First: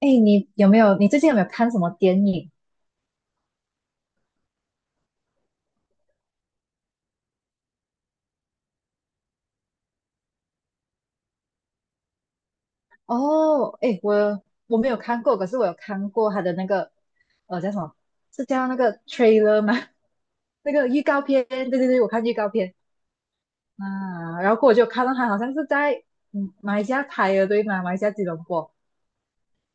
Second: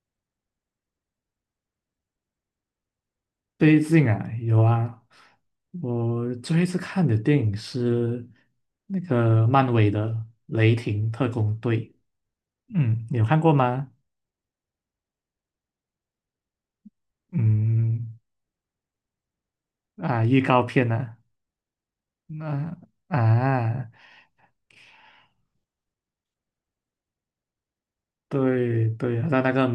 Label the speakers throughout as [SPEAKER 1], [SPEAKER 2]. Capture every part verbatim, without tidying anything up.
[SPEAKER 1] 哎，你有没有？你最近有没有看什么电影？
[SPEAKER 2] 最近啊，有啊，我最后一次看的电影是那个漫威的《雷霆特工队》，嗯，你有看过
[SPEAKER 1] 哦，
[SPEAKER 2] 吗？
[SPEAKER 1] 哎，我我没有看过，可是我有看过他的那个，呃，叫什么？
[SPEAKER 2] 嗯，
[SPEAKER 1] 是叫那个 trailer 吗？
[SPEAKER 2] 啊，预告
[SPEAKER 1] 那个
[SPEAKER 2] 片
[SPEAKER 1] 预
[SPEAKER 2] 啊，
[SPEAKER 1] 告片？对对对，我看预告片
[SPEAKER 2] 那啊，
[SPEAKER 1] 啊。然后我就看到他好像是在嗯马来西亚拍的，对吗？马来西亚吉隆坡。
[SPEAKER 2] 对对，在那个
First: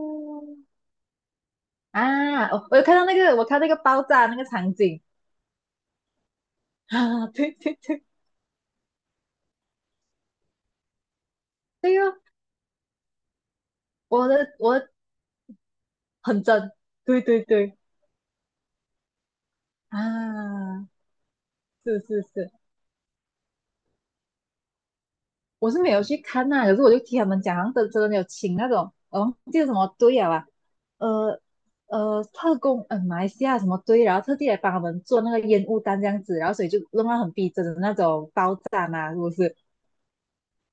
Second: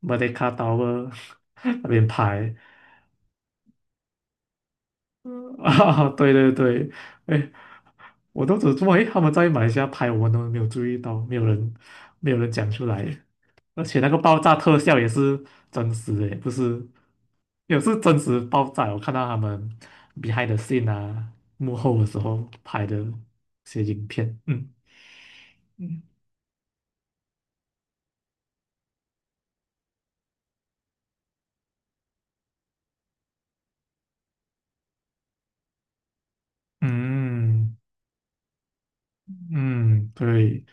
[SPEAKER 2] Merdeka Tower 那边
[SPEAKER 1] 啊，
[SPEAKER 2] 拍
[SPEAKER 1] 我我有看到那个，我看那个爆炸那个场景。
[SPEAKER 2] 啊，对对 对。
[SPEAKER 1] 啊，
[SPEAKER 2] 哎，
[SPEAKER 1] 对对对。
[SPEAKER 2] 我都只注意他们在马来西亚拍，我们都没有注意到，没有人
[SPEAKER 1] 对哦，
[SPEAKER 2] 没有人讲出来，而且那个
[SPEAKER 1] 我
[SPEAKER 2] 爆炸
[SPEAKER 1] 的
[SPEAKER 2] 特
[SPEAKER 1] 我的
[SPEAKER 2] 效也是真实的，
[SPEAKER 1] 很
[SPEAKER 2] 不
[SPEAKER 1] 真，
[SPEAKER 2] 是，
[SPEAKER 1] 对对对
[SPEAKER 2] 也是真实爆炸。我看到他们 behind the
[SPEAKER 1] 啊，
[SPEAKER 2] scene 啊，幕后
[SPEAKER 1] 是
[SPEAKER 2] 的时
[SPEAKER 1] 是
[SPEAKER 2] 候
[SPEAKER 1] 是。
[SPEAKER 2] 拍的一些影片。嗯
[SPEAKER 1] 我是没
[SPEAKER 2] 嗯，
[SPEAKER 1] 有去看呐、可是我就听他们讲，好像真真的有请那种，呃，忘记了什么队啊吧，呃呃，特工，呃，马来西亚什么队，然后特地来帮他们做那个烟雾弹这样子，然后所以就弄到很逼真的
[SPEAKER 2] 嗯
[SPEAKER 1] 那种爆炸嘛，是不是？
[SPEAKER 2] 嗯，对，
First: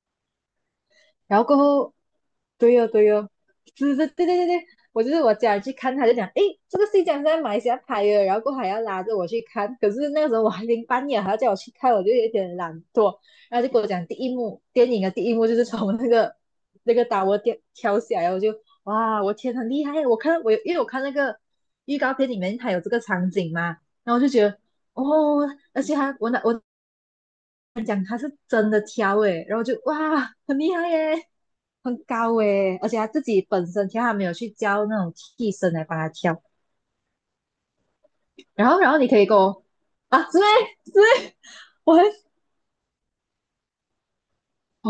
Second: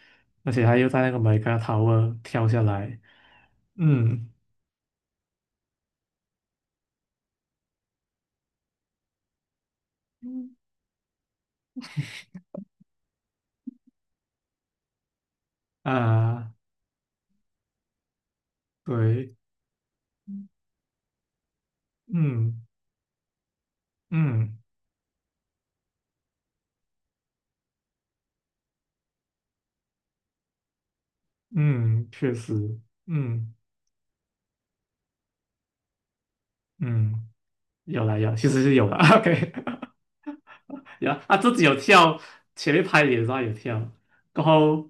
[SPEAKER 2] 而且他又在那个
[SPEAKER 1] 然后过
[SPEAKER 2] Mega
[SPEAKER 1] 后，
[SPEAKER 2] Tower 跳下
[SPEAKER 1] 对哦
[SPEAKER 2] 来。
[SPEAKER 1] 对哦，是是，对对
[SPEAKER 2] 嗯
[SPEAKER 1] 对对，我就是我家人去看，他就讲，诶，这个戏讲是在马来西亚拍的，然后过后还要拉着我去看，可是那个时候我
[SPEAKER 2] 嗯
[SPEAKER 1] 还零半夜，还要叫我去看，我就有点懒惰，然后就跟我讲第一幕，电影的第一幕就是从那个
[SPEAKER 2] 啊，
[SPEAKER 1] 那个打窝掉跳下来，我就哇，
[SPEAKER 2] 对。
[SPEAKER 1] 我天，很厉害！我看我因为我看那个预告片里
[SPEAKER 2] 嗯
[SPEAKER 1] 面它有这个场景嘛，然后我就觉
[SPEAKER 2] 嗯
[SPEAKER 1] 得哦，而且还我那我真的挑诶，然后就哇，很厉害耶，很
[SPEAKER 2] 嗯，确
[SPEAKER 1] 高诶，
[SPEAKER 2] 实。
[SPEAKER 1] 而且他自己
[SPEAKER 2] 嗯
[SPEAKER 1] 本身挑，他没有去教那种替身来帮他挑。
[SPEAKER 2] 嗯，有了有，其实
[SPEAKER 1] 然
[SPEAKER 2] 是
[SPEAKER 1] 后，
[SPEAKER 2] 有
[SPEAKER 1] 然
[SPEAKER 2] 了
[SPEAKER 1] 后你可 以给
[SPEAKER 2] ，OK。
[SPEAKER 1] 我啊，是咩？
[SPEAKER 2] 有
[SPEAKER 1] 是
[SPEAKER 2] 啊，
[SPEAKER 1] 咩？
[SPEAKER 2] 他自己有
[SPEAKER 1] 我还
[SPEAKER 2] 跳，前面拍脸的时候他有跳，然后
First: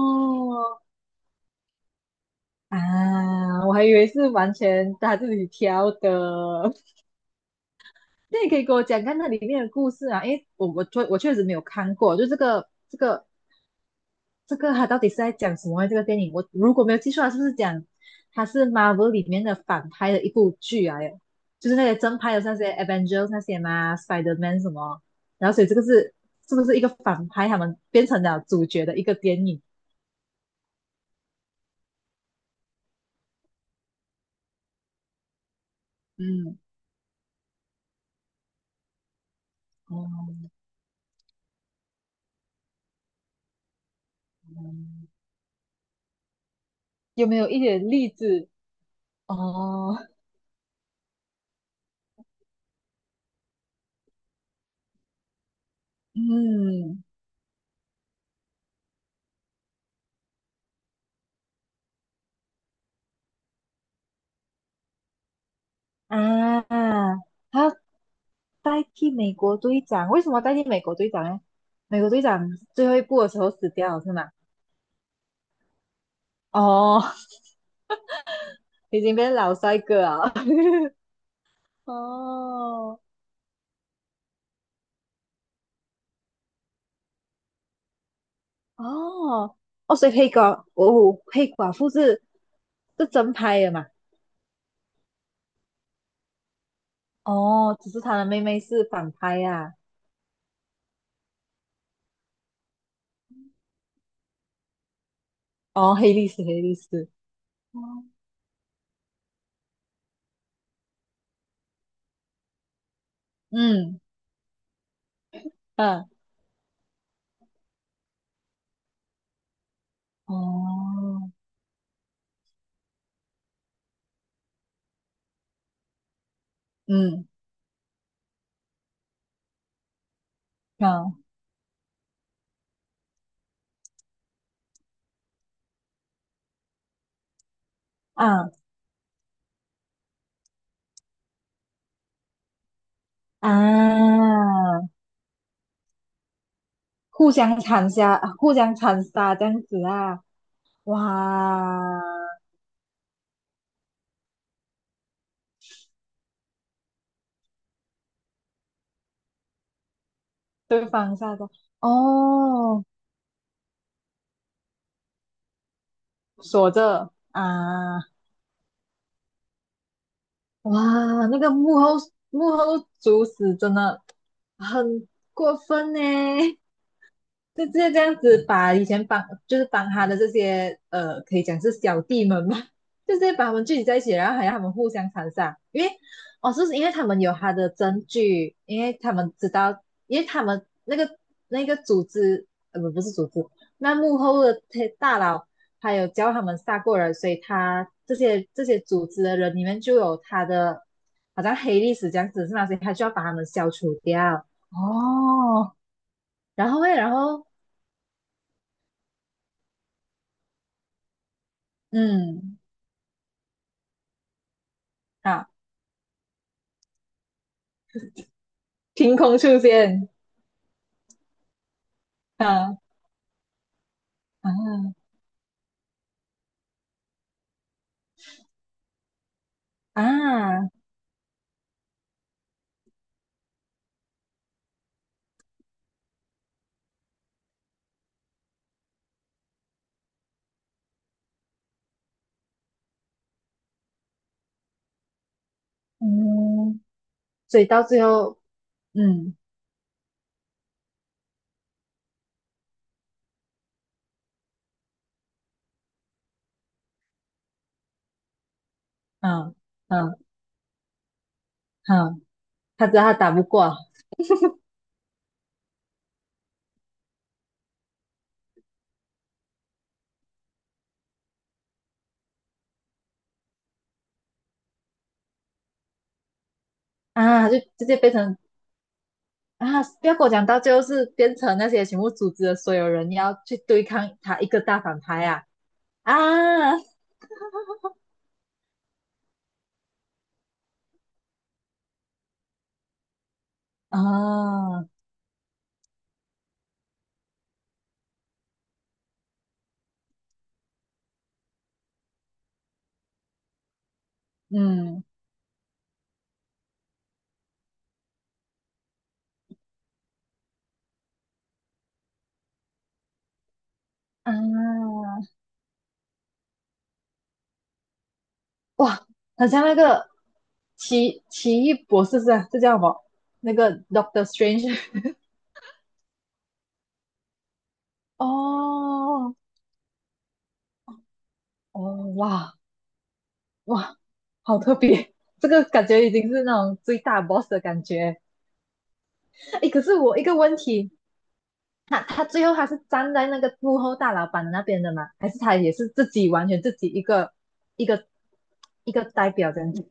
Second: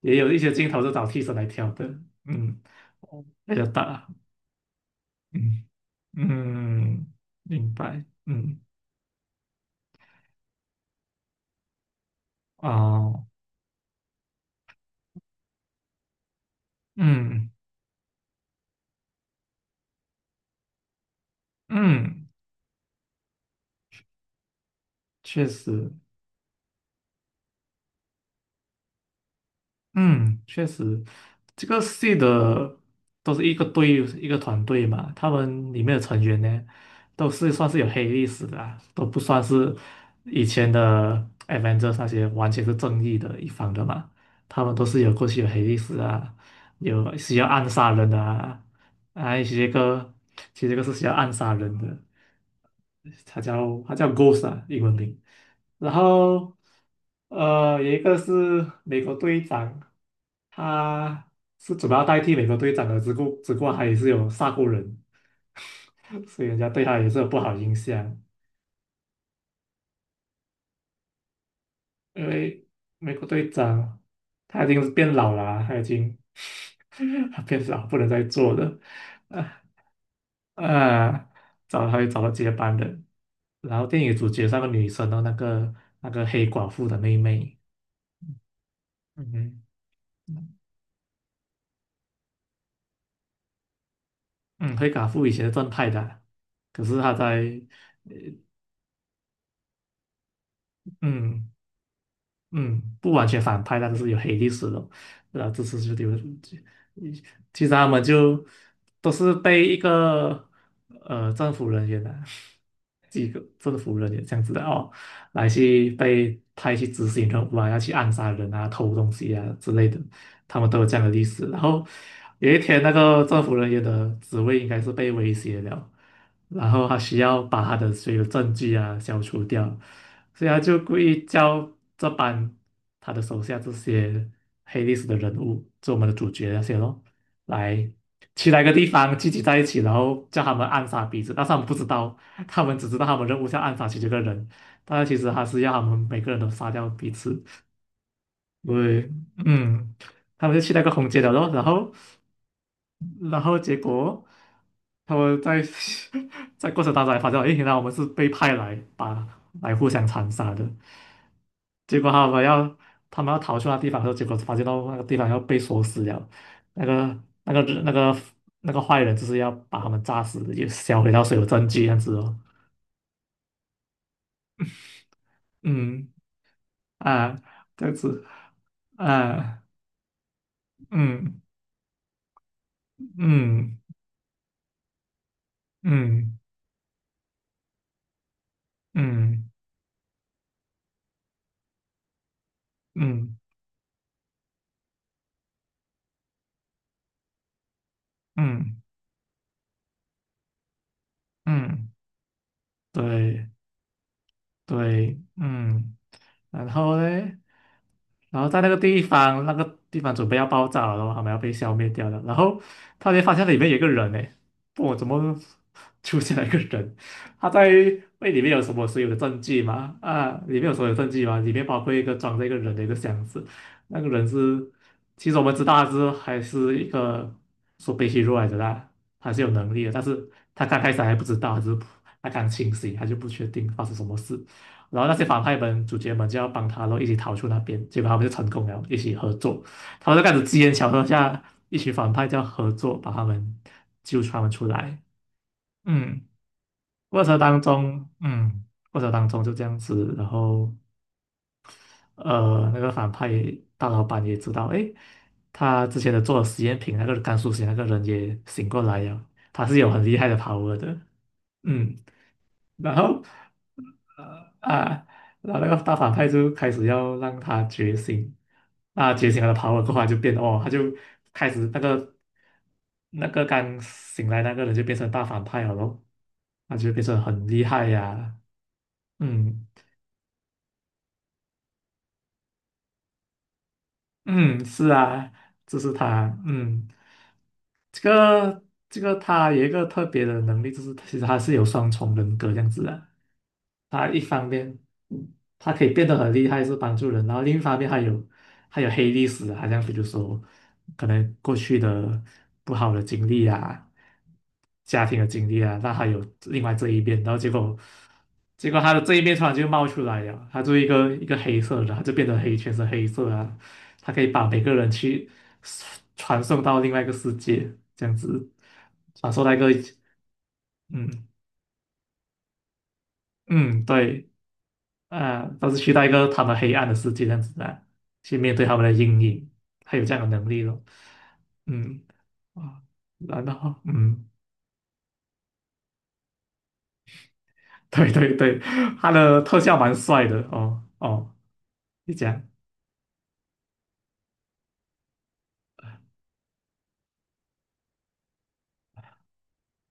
[SPEAKER 2] 也有一些镜头是找替身来跳的。嗯，比较
[SPEAKER 1] 啊，我还以为
[SPEAKER 2] 大。
[SPEAKER 1] 是完全他自己
[SPEAKER 2] 嗯
[SPEAKER 1] 挑的。
[SPEAKER 2] 嗯，明白。
[SPEAKER 1] 那你可
[SPEAKER 2] 嗯，
[SPEAKER 1] 以给我讲看那里面的故事啊，因为我我确我确实没有看过，就这个这
[SPEAKER 2] 哦。
[SPEAKER 1] 个这个它到底是在讲什么啊？这个电影我如果没有记错，它是不
[SPEAKER 2] 嗯
[SPEAKER 1] 是讲它是 Marvel 里面的反派的一部剧啊？耶，就是那些正
[SPEAKER 2] 嗯，
[SPEAKER 1] 派的那些 Avengers 那些嘛，Spider-Man 什么，
[SPEAKER 2] 确
[SPEAKER 1] 然后所以这个
[SPEAKER 2] 实。
[SPEAKER 1] 是是不是一个反派他们变成了主角的一个电影？
[SPEAKER 2] 嗯，确实，这个系的都是一个队一个团队嘛，他们里面的成员
[SPEAKER 1] 嗯，
[SPEAKER 2] 呢，都是算是有黑历史的啊，都不算是以
[SPEAKER 1] 哦、
[SPEAKER 2] 前的 Avengers 那些完全是正义的一方的嘛，他们都是有过去有黑历史啊，有
[SPEAKER 1] 有
[SPEAKER 2] 需
[SPEAKER 1] 没
[SPEAKER 2] 要
[SPEAKER 1] 有一
[SPEAKER 2] 暗
[SPEAKER 1] 点
[SPEAKER 2] 杀人
[SPEAKER 1] 例
[SPEAKER 2] 的
[SPEAKER 1] 子？
[SPEAKER 2] 啊。啊，其实这
[SPEAKER 1] 哦，
[SPEAKER 2] 个其实这个是需要暗杀人的，他叫他叫 Ghost 啊，英文名。然后
[SPEAKER 1] 嗯，
[SPEAKER 2] 呃，有一个是美国队长。他是主要代替美国队长的，只顾只不过他也是有杀过人，所以人
[SPEAKER 1] 啊，
[SPEAKER 2] 家对他也是有不好
[SPEAKER 1] 他
[SPEAKER 2] 印象。
[SPEAKER 1] 代替美国队长，为什么代替美国队长呢？美国队
[SPEAKER 2] 因
[SPEAKER 1] 长
[SPEAKER 2] 为
[SPEAKER 1] 最后一
[SPEAKER 2] 美
[SPEAKER 1] 部
[SPEAKER 2] 国
[SPEAKER 1] 的时
[SPEAKER 2] 队
[SPEAKER 1] 候死掉
[SPEAKER 2] 长
[SPEAKER 1] 了是吗？
[SPEAKER 2] 他已经是变老了啊他已经
[SPEAKER 1] 哦，
[SPEAKER 2] 他变老不能再做了。
[SPEAKER 1] 已经变老
[SPEAKER 2] 啊
[SPEAKER 1] 帅哥啊！
[SPEAKER 2] 啊，找他会找到接班
[SPEAKER 1] 哦
[SPEAKER 2] 人。然后电影主角是那个女生的那个那个黑寡妇的妹妹。嗯
[SPEAKER 1] 哦
[SPEAKER 2] 哼，
[SPEAKER 1] 哦，所以黑寡哦，黑寡妇是是真拍的嘛？
[SPEAKER 2] 嗯，黑寡妇以前是正派的啊可是她在。
[SPEAKER 1] 哦，只是他的妹妹是反拍啊。
[SPEAKER 2] 嗯。嗯，不完全反派，但是有黑历史的，然后这次就
[SPEAKER 1] 哦，
[SPEAKER 2] 有。
[SPEAKER 1] 黑历史，黑历史。
[SPEAKER 2] 其实他们
[SPEAKER 1] 哦，
[SPEAKER 2] 就都是被一个呃政府人员啊，几个政府
[SPEAKER 1] 嗯，
[SPEAKER 2] 人员这样子的哦，来去
[SPEAKER 1] 嗯，
[SPEAKER 2] 被派去执行任务啊，要去暗杀人啊、偷东西啊之类的，他们都有这样的历
[SPEAKER 1] 哦，
[SPEAKER 2] 史。然后有一天，那个政府人员的职位应该是被威胁了，然后他需
[SPEAKER 1] 嗯，
[SPEAKER 2] 要把他的所有证据啊消除掉，所以他就故
[SPEAKER 1] 嗯，
[SPEAKER 2] 意叫这班他的手下这些黑历史的人物，就我们的主角那些咯，来去
[SPEAKER 1] 啊
[SPEAKER 2] 那个地方聚集在一起，然后叫他们暗杀彼此，但是他们不知道，他们只知道他们任务是要暗杀其中一
[SPEAKER 1] 啊！
[SPEAKER 2] 个人，但是其实他是要他们每个人都杀掉彼
[SPEAKER 1] 互
[SPEAKER 2] 此。
[SPEAKER 1] 相残杀，互相残
[SPEAKER 2] 对，
[SPEAKER 1] 杀这样子
[SPEAKER 2] 嗯，
[SPEAKER 1] 啊！
[SPEAKER 2] 他们就去那个空间了咯，然后。
[SPEAKER 1] 哇，
[SPEAKER 2] 然后结果他们在 在过程当中还发现，诶，原来我们是被派来把来互相残杀的。
[SPEAKER 1] 对方杀的
[SPEAKER 2] 结果他们要
[SPEAKER 1] 哦，
[SPEAKER 2] 他们要逃去那地方的时候，结果发现到那个地方要被锁死了，
[SPEAKER 1] 锁
[SPEAKER 2] 那个
[SPEAKER 1] 着
[SPEAKER 2] 那个那
[SPEAKER 1] 啊。
[SPEAKER 2] 个那个坏人就是要把他们炸死，也销毁到
[SPEAKER 1] 哇，
[SPEAKER 2] 所
[SPEAKER 1] 那
[SPEAKER 2] 有
[SPEAKER 1] 个
[SPEAKER 2] 证
[SPEAKER 1] 幕
[SPEAKER 2] 据这
[SPEAKER 1] 后
[SPEAKER 2] 样子哦。
[SPEAKER 1] 幕后主使真的很过分呢。
[SPEAKER 2] 嗯，啊，
[SPEAKER 1] 就直
[SPEAKER 2] 这
[SPEAKER 1] 接
[SPEAKER 2] 样
[SPEAKER 1] 这样
[SPEAKER 2] 子
[SPEAKER 1] 子把以前帮就
[SPEAKER 2] 啊。
[SPEAKER 1] 是帮他的这些呃，可
[SPEAKER 2] 嗯
[SPEAKER 1] 以讲是小弟们嘛，就直接把他们
[SPEAKER 2] 嗯
[SPEAKER 1] 聚集在一起，然后还让他们互相残杀，因为
[SPEAKER 2] 嗯
[SPEAKER 1] 哦，就是因为他们有他的证据，因为他们知
[SPEAKER 2] 嗯
[SPEAKER 1] 道，因为他们那个那个组织呃不不是组
[SPEAKER 2] 嗯
[SPEAKER 1] 织，那幕后的大佬还有教他们杀过人，所以他这些这些
[SPEAKER 2] 嗯
[SPEAKER 1] 组织的人里面就有他的好像黑
[SPEAKER 2] 嗯，
[SPEAKER 1] 历史这样子是吗？所以他就要把他们
[SPEAKER 2] 对
[SPEAKER 1] 消除掉。
[SPEAKER 2] 对。
[SPEAKER 1] 哦，
[SPEAKER 2] 嗯，然
[SPEAKER 1] 然后诶，
[SPEAKER 2] 后
[SPEAKER 1] 然
[SPEAKER 2] 嘞。
[SPEAKER 1] 后。
[SPEAKER 2] 然后在那个地方，那个地方准备要爆炸了，然后他们要被消灭掉了。然后
[SPEAKER 1] 嗯，
[SPEAKER 2] 突然间发现里面有一个人呢，不，我怎么
[SPEAKER 1] 啊，
[SPEAKER 2] 出现了一个人？他在为里面有什么所有的
[SPEAKER 1] 凭空
[SPEAKER 2] 证
[SPEAKER 1] 出
[SPEAKER 2] 据吗？
[SPEAKER 1] 现，
[SPEAKER 2] 啊，里面有所有证据吗？里面包括一个装着一个人
[SPEAKER 1] 啊
[SPEAKER 2] 的一个箱子，那个人
[SPEAKER 1] 啊
[SPEAKER 2] 是，其实我们知道他是还是一个说被吸入来的啦，他是有能力的，但是他
[SPEAKER 1] 啊，
[SPEAKER 2] 刚开始还不知道，他只是他刚清醒，他就不确定发生什么事。然后那些反派们、主角们就要帮他咯，然后一起逃出那边。结果他们就成功了，一起合作。他们就开始机缘巧合下，一群反派就要合作，把他们救出他们出来。嗯，
[SPEAKER 1] 嗯，
[SPEAKER 2] 过程当
[SPEAKER 1] 所以到最
[SPEAKER 2] 中，
[SPEAKER 1] 后，
[SPEAKER 2] 嗯，过程当
[SPEAKER 1] 嗯，
[SPEAKER 2] 中就这样子。然后呃，那个反派大老板也知道，诶，他之前的做的实验品那个甘肃实验那个人也醒过来了，
[SPEAKER 1] 啊，
[SPEAKER 2] 他是有很
[SPEAKER 1] 啊，
[SPEAKER 2] 厉害的 power 的。嗯，
[SPEAKER 1] 啊，他知
[SPEAKER 2] 然
[SPEAKER 1] 道他
[SPEAKER 2] 后。
[SPEAKER 1] 打不过啊，
[SPEAKER 2] 啊，然后那个大反派就开始要让他觉醒，那觉醒了的 power 的话就变哦，他就开始那个那个刚醒来那个人就变成大反派了咯，那就变成很
[SPEAKER 1] 他就
[SPEAKER 2] 厉
[SPEAKER 1] 直
[SPEAKER 2] 害
[SPEAKER 1] 接变成
[SPEAKER 2] 呀。嗯
[SPEAKER 1] 啊，不要跟我讲，到最后是变成那些全部组织的所有人要去对抗他一个
[SPEAKER 2] 嗯，
[SPEAKER 1] 大
[SPEAKER 2] 是
[SPEAKER 1] 反派
[SPEAKER 2] 啊，
[SPEAKER 1] 啊。
[SPEAKER 2] 这是他，
[SPEAKER 1] 啊
[SPEAKER 2] 嗯，这个这个他有一个特别的能力，就是其实他是有双重人格这样子的，他一方
[SPEAKER 1] 啊，
[SPEAKER 2] 面他可以变得很厉害，是帮助人，然后另一方面还有还有黑历史啊，好像比如说可能过去的不好的经历啊，
[SPEAKER 1] 嗯，
[SPEAKER 2] 家庭的经历啊，那还有另外这一面，然后结果结果他的这一面突然就冒出来了，他就一个一个黑色的，他就变得黑，全是黑色啊，他可以
[SPEAKER 1] 啊，
[SPEAKER 2] 把每个人去传送到另外一个世界，这样子
[SPEAKER 1] 哇，
[SPEAKER 2] 传送
[SPEAKER 1] 很
[SPEAKER 2] 到一
[SPEAKER 1] 像
[SPEAKER 2] 个。
[SPEAKER 1] 那个奇
[SPEAKER 2] 嗯
[SPEAKER 1] 奇异博士是吧？这叫什么？那个
[SPEAKER 2] 嗯，
[SPEAKER 1] Doctor
[SPEAKER 2] 对。
[SPEAKER 1] Strange。
[SPEAKER 2] 啊，都是去到一个他们黑暗的世界这样子啊，去面对他们的阴
[SPEAKER 1] 哦
[SPEAKER 2] 影，他有这样的能力咯。
[SPEAKER 1] 哦，
[SPEAKER 2] 嗯，
[SPEAKER 1] 哇，
[SPEAKER 2] 啊，然后
[SPEAKER 1] 哇，
[SPEAKER 2] 嗯，
[SPEAKER 1] 好特别！这个感觉已经是那种最大 boss 的感
[SPEAKER 2] 对
[SPEAKER 1] 觉。
[SPEAKER 2] 对对，他的特
[SPEAKER 1] 诶，
[SPEAKER 2] 效
[SPEAKER 1] 可
[SPEAKER 2] 蛮
[SPEAKER 1] 是我一
[SPEAKER 2] 帅
[SPEAKER 1] 个
[SPEAKER 2] 的
[SPEAKER 1] 问
[SPEAKER 2] 哦
[SPEAKER 1] 题，
[SPEAKER 2] 哦。
[SPEAKER 1] 那
[SPEAKER 2] 你
[SPEAKER 1] 他
[SPEAKER 2] 讲。
[SPEAKER 1] 最后他是站在那个幕后大老板那边的吗？还是他也是自己完全自己一个一个一个代表这样子？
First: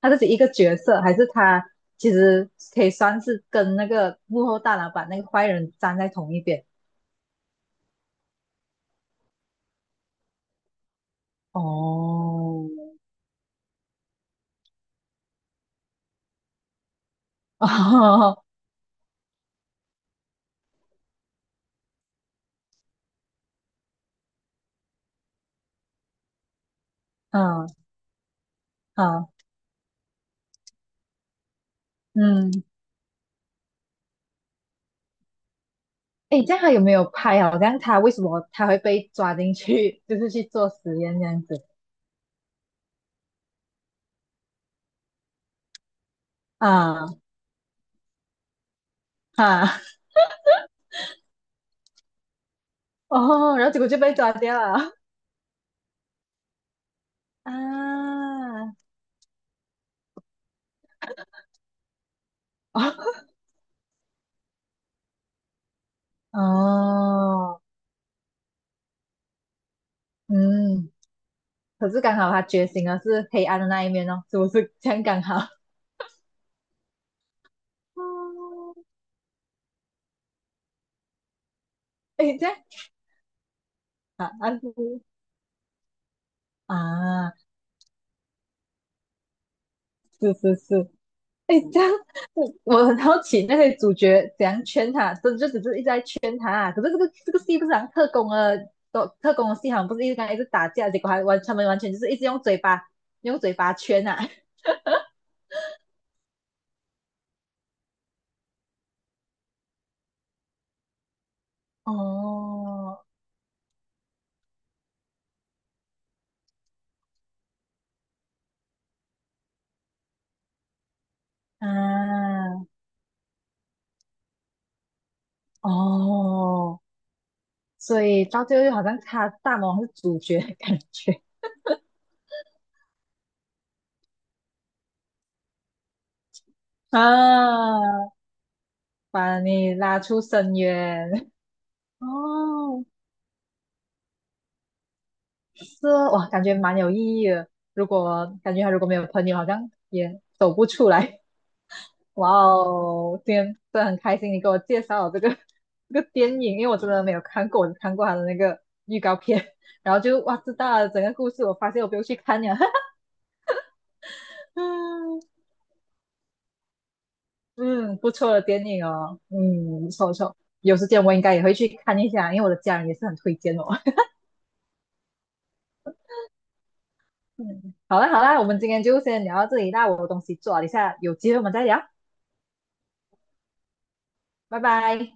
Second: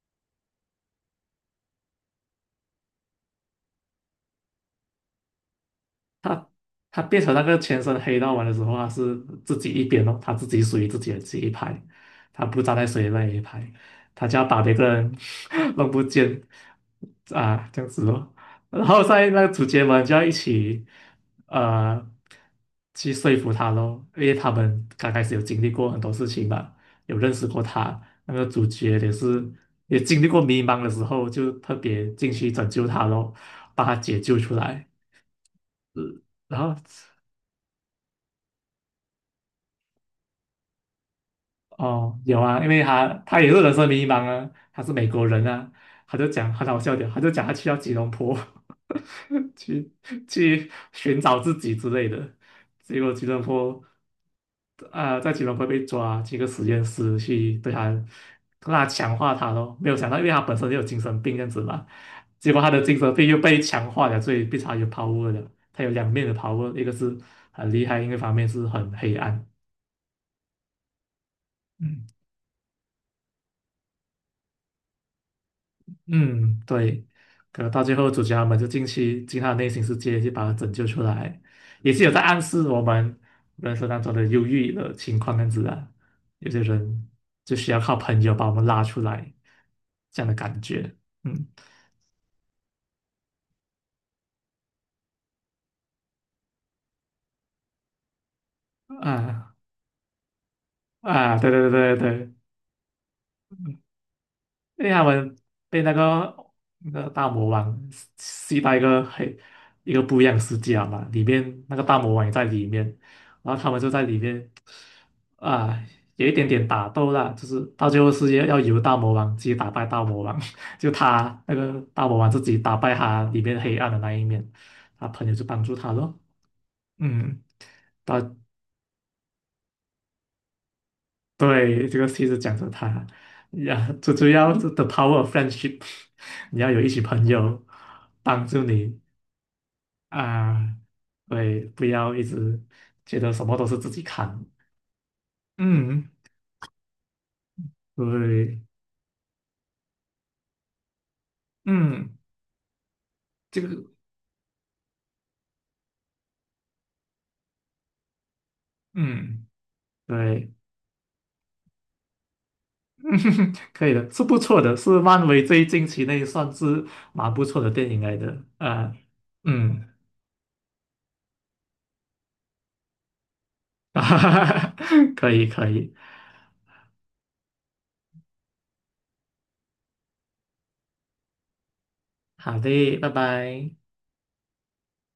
[SPEAKER 1] 他自己一个角色，还是他其实可以算是跟那个幕后大老板那个坏人站在同一边？
[SPEAKER 2] 他变成那个全身黑道玩的时候，他是自己一边哦，他自己属于自己的这一派，他不
[SPEAKER 1] 哦，
[SPEAKER 2] 站在谁那一派，他就要把别个人 弄不见 啊，这样子咯。
[SPEAKER 1] 哦，
[SPEAKER 2] 然后在那个主角们就要一起呃去说服他咯，因为他们刚开始有经历过很多事情嘛，有认识过
[SPEAKER 1] 嗯
[SPEAKER 2] 他，那个主角也
[SPEAKER 1] 嗯
[SPEAKER 2] 是也经历过迷茫的时候，就特别进去
[SPEAKER 1] 嗯。
[SPEAKER 2] 拯救他咯，把他解救出来。
[SPEAKER 1] 哎，这样
[SPEAKER 2] 然
[SPEAKER 1] 他
[SPEAKER 2] 后
[SPEAKER 1] 有没有拍啊？我这样他为什么他会被抓进去，就是去做实验这样子。
[SPEAKER 2] 哦，有啊，因为他他也是人生迷茫啊，他是美国人啊，他就讲很好笑的，
[SPEAKER 1] 啊
[SPEAKER 2] 他就讲他去到吉隆坡
[SPEAKER 1] 啊
[SPEAKER 2] 去 去寻找自己之类的，结果吉隆
[SPEAKER 1] 哦，然后结
[SPEAKER 2] 坡
[SPEAKER 1] 果就被抓掉了。
[SPEAKER 2] 啊、在吉隆坡被抓，去一个实验室去对他让
[SPEAKER 1] 啊
[SPEAKER 2] 他强化他咯，没有想到，因为他本身就有精神病这样子嘛，结果他的精神病 又被强化了，所以变成他有 power 了，他有两面的 power,一个是
[SPEAKER 1] 哦
[SPEAKER 2] 很厉害，另一个方面是很黑暗。
[SPEAKER 1] 嗯，可是刚
[SPEAKER 2] 嗯。
[SPEAKER 1] 好他觉醒了是黑暗的那一面哦，是不是这样刚好？
[SPEAKER 2] 嗯，对，可能到最后主角他们就
[SPEAKER 1] 嗯，
[SPEAKER 2] 进去进他的内心世界，去把他拯救出来，也是有在
[SPEAKER 1] 哎，
[SPEAKER 2] 暗
[SPEAKER 1] 这样
[SPEAKER 2] 示我们人生当中的
[SPEAKER 1] 啊
[SPEAKER 2] 忧
[SPEAKER 1] 啊是。
[SPEAKER 2] 郁的 情况这样子啊。有些人
[SPEAKER 1] 啊，
[SPEAKER 2] 就需要靠朋友把我们拉出来，这样
[SPEAKER 1] 是
[SPEAKER 2] 的
[SPEAKER 1] 是
[SPEAKER 2] 感
[SPEAKER 1] 是。
[SPEAKER 2] 觉。嗯，
[SPEAKER 1] 哎，这样我我很好奇那些主角怎样圈他，真就只是一直在圈他啊、可是这个这个戏不是好像特工的，都特工
[SPEAKER 2] 啊
[SPEAKER 1] 的戏好像不是一直跟他一直打架，结果还
[SPEAKER 2] 啊，
[SPEAKER 1] 完
[SPEAKER 2] 对
[SPEAKER 1] 他们
[SPEAKER 2] 对
[SPEAKER 1] 完全
[SPEAKER 2] 对对
[SPEAKER 1] 就是一直
[SPEAKER 2] 对，
[SPEAKER 1] 用嘴巴用嘴巴圈啊。
[SPEAKER 2] 因为他们被那个那个大魔王吸到一个黑一个不一样的世界了嘛，里面那个 大魔王也在里面，
[SPEAKER 1] 哦，
[SPEAKER 2] 然后他们就在里面。啊，有一点点打斗啦，就是到最后是要要由大魔王自己打败大魔王，就他那个大魔王
[SPEAKER 1] 啊，
[SPEAKER 2] 自己打败他里面黑暗的那一面，他朋友就帮助他咯。
[SPEAKER 1] 哦，
[SPEAKER 2] 嗯，
[SPEAKER 1] 所
[SPEAKER 2] 到
[SPEAKER 1] 以到最后就好像他大魔王是主角的感觉。
[SPEAKER 2] 对这个戏是讲着他呀，最主要是 the power f friendship,你要有一 群朋友
[SPEAKER 1] 啊，
[SPEAKER 2] 帮助你
[SPEAKER 1] 把你拉出深
[SPEAKER 2] 啊。
[SPEAKER 1] 渊。
[SPEAKER 2] 对，不 要一直
[SPEAKER 1] 哦，
[SPEAKER 2] 觉得什么都是自己扛。
[SPEAKER 1] 是
[SPEAKER 2] 嗯
[SPEAKER 1] 哦哇，感觉蛮有意义的。如果感
[SPEAKER 2] 对。
[SPEAKER 1] 觉他如果没有朋友，好像也走不出来。
[SPEAKER 2] 嗯，
[SPEAKER 1] 哇哦，今天
[SPEAKER 2] 这
[SPEAKER 1] 真
[SPEAKER 2] 个
[SPEAKER 1] 的很开心，你给我介绍了这个 这个电影，因为我真的没有看过，我只看过他的那个预告片，
[SPEAKER 2] 嗯
[SPEAKER 1] 然后就哇
[SPEAKER 2] 对。
[SPEAKER 1] 知道了整个故事，我发现我不用去看了。
[SPEAKER 2] 嗯，可以的，是不错的，是
[SPEAKER 1] 嗯
[SPEAKER 2] 漫威最近期内算是蛮不错的电
[SPEAKER 1] 嗯，
[SPEAKER 2] 影
[SPEAKER 1] 不
[SPEAKER 2] 来
[SPEAKER 1] 错
[SPEAKER 2] 的。
[SPEAKER 1] 的电影
[SPEAKER 2] 啊、
[SPEAKER 1] 哦，嗯，
[SPEAKER 2] 嗯，
[SPEAKER 1] 不错不错，有时间我应该也会去看一下，因为我的家人也是很推荐哦。
[SPEAKER 2] 可以可以。
[SPEAKER 1] 嗯，好啦好啦，我们今天就先聊到这里那我有东西做了一下，有机会我们再聊，
[SPEAKER 2] 好的，拜拜。
[SPEAKER 1] 拜拜。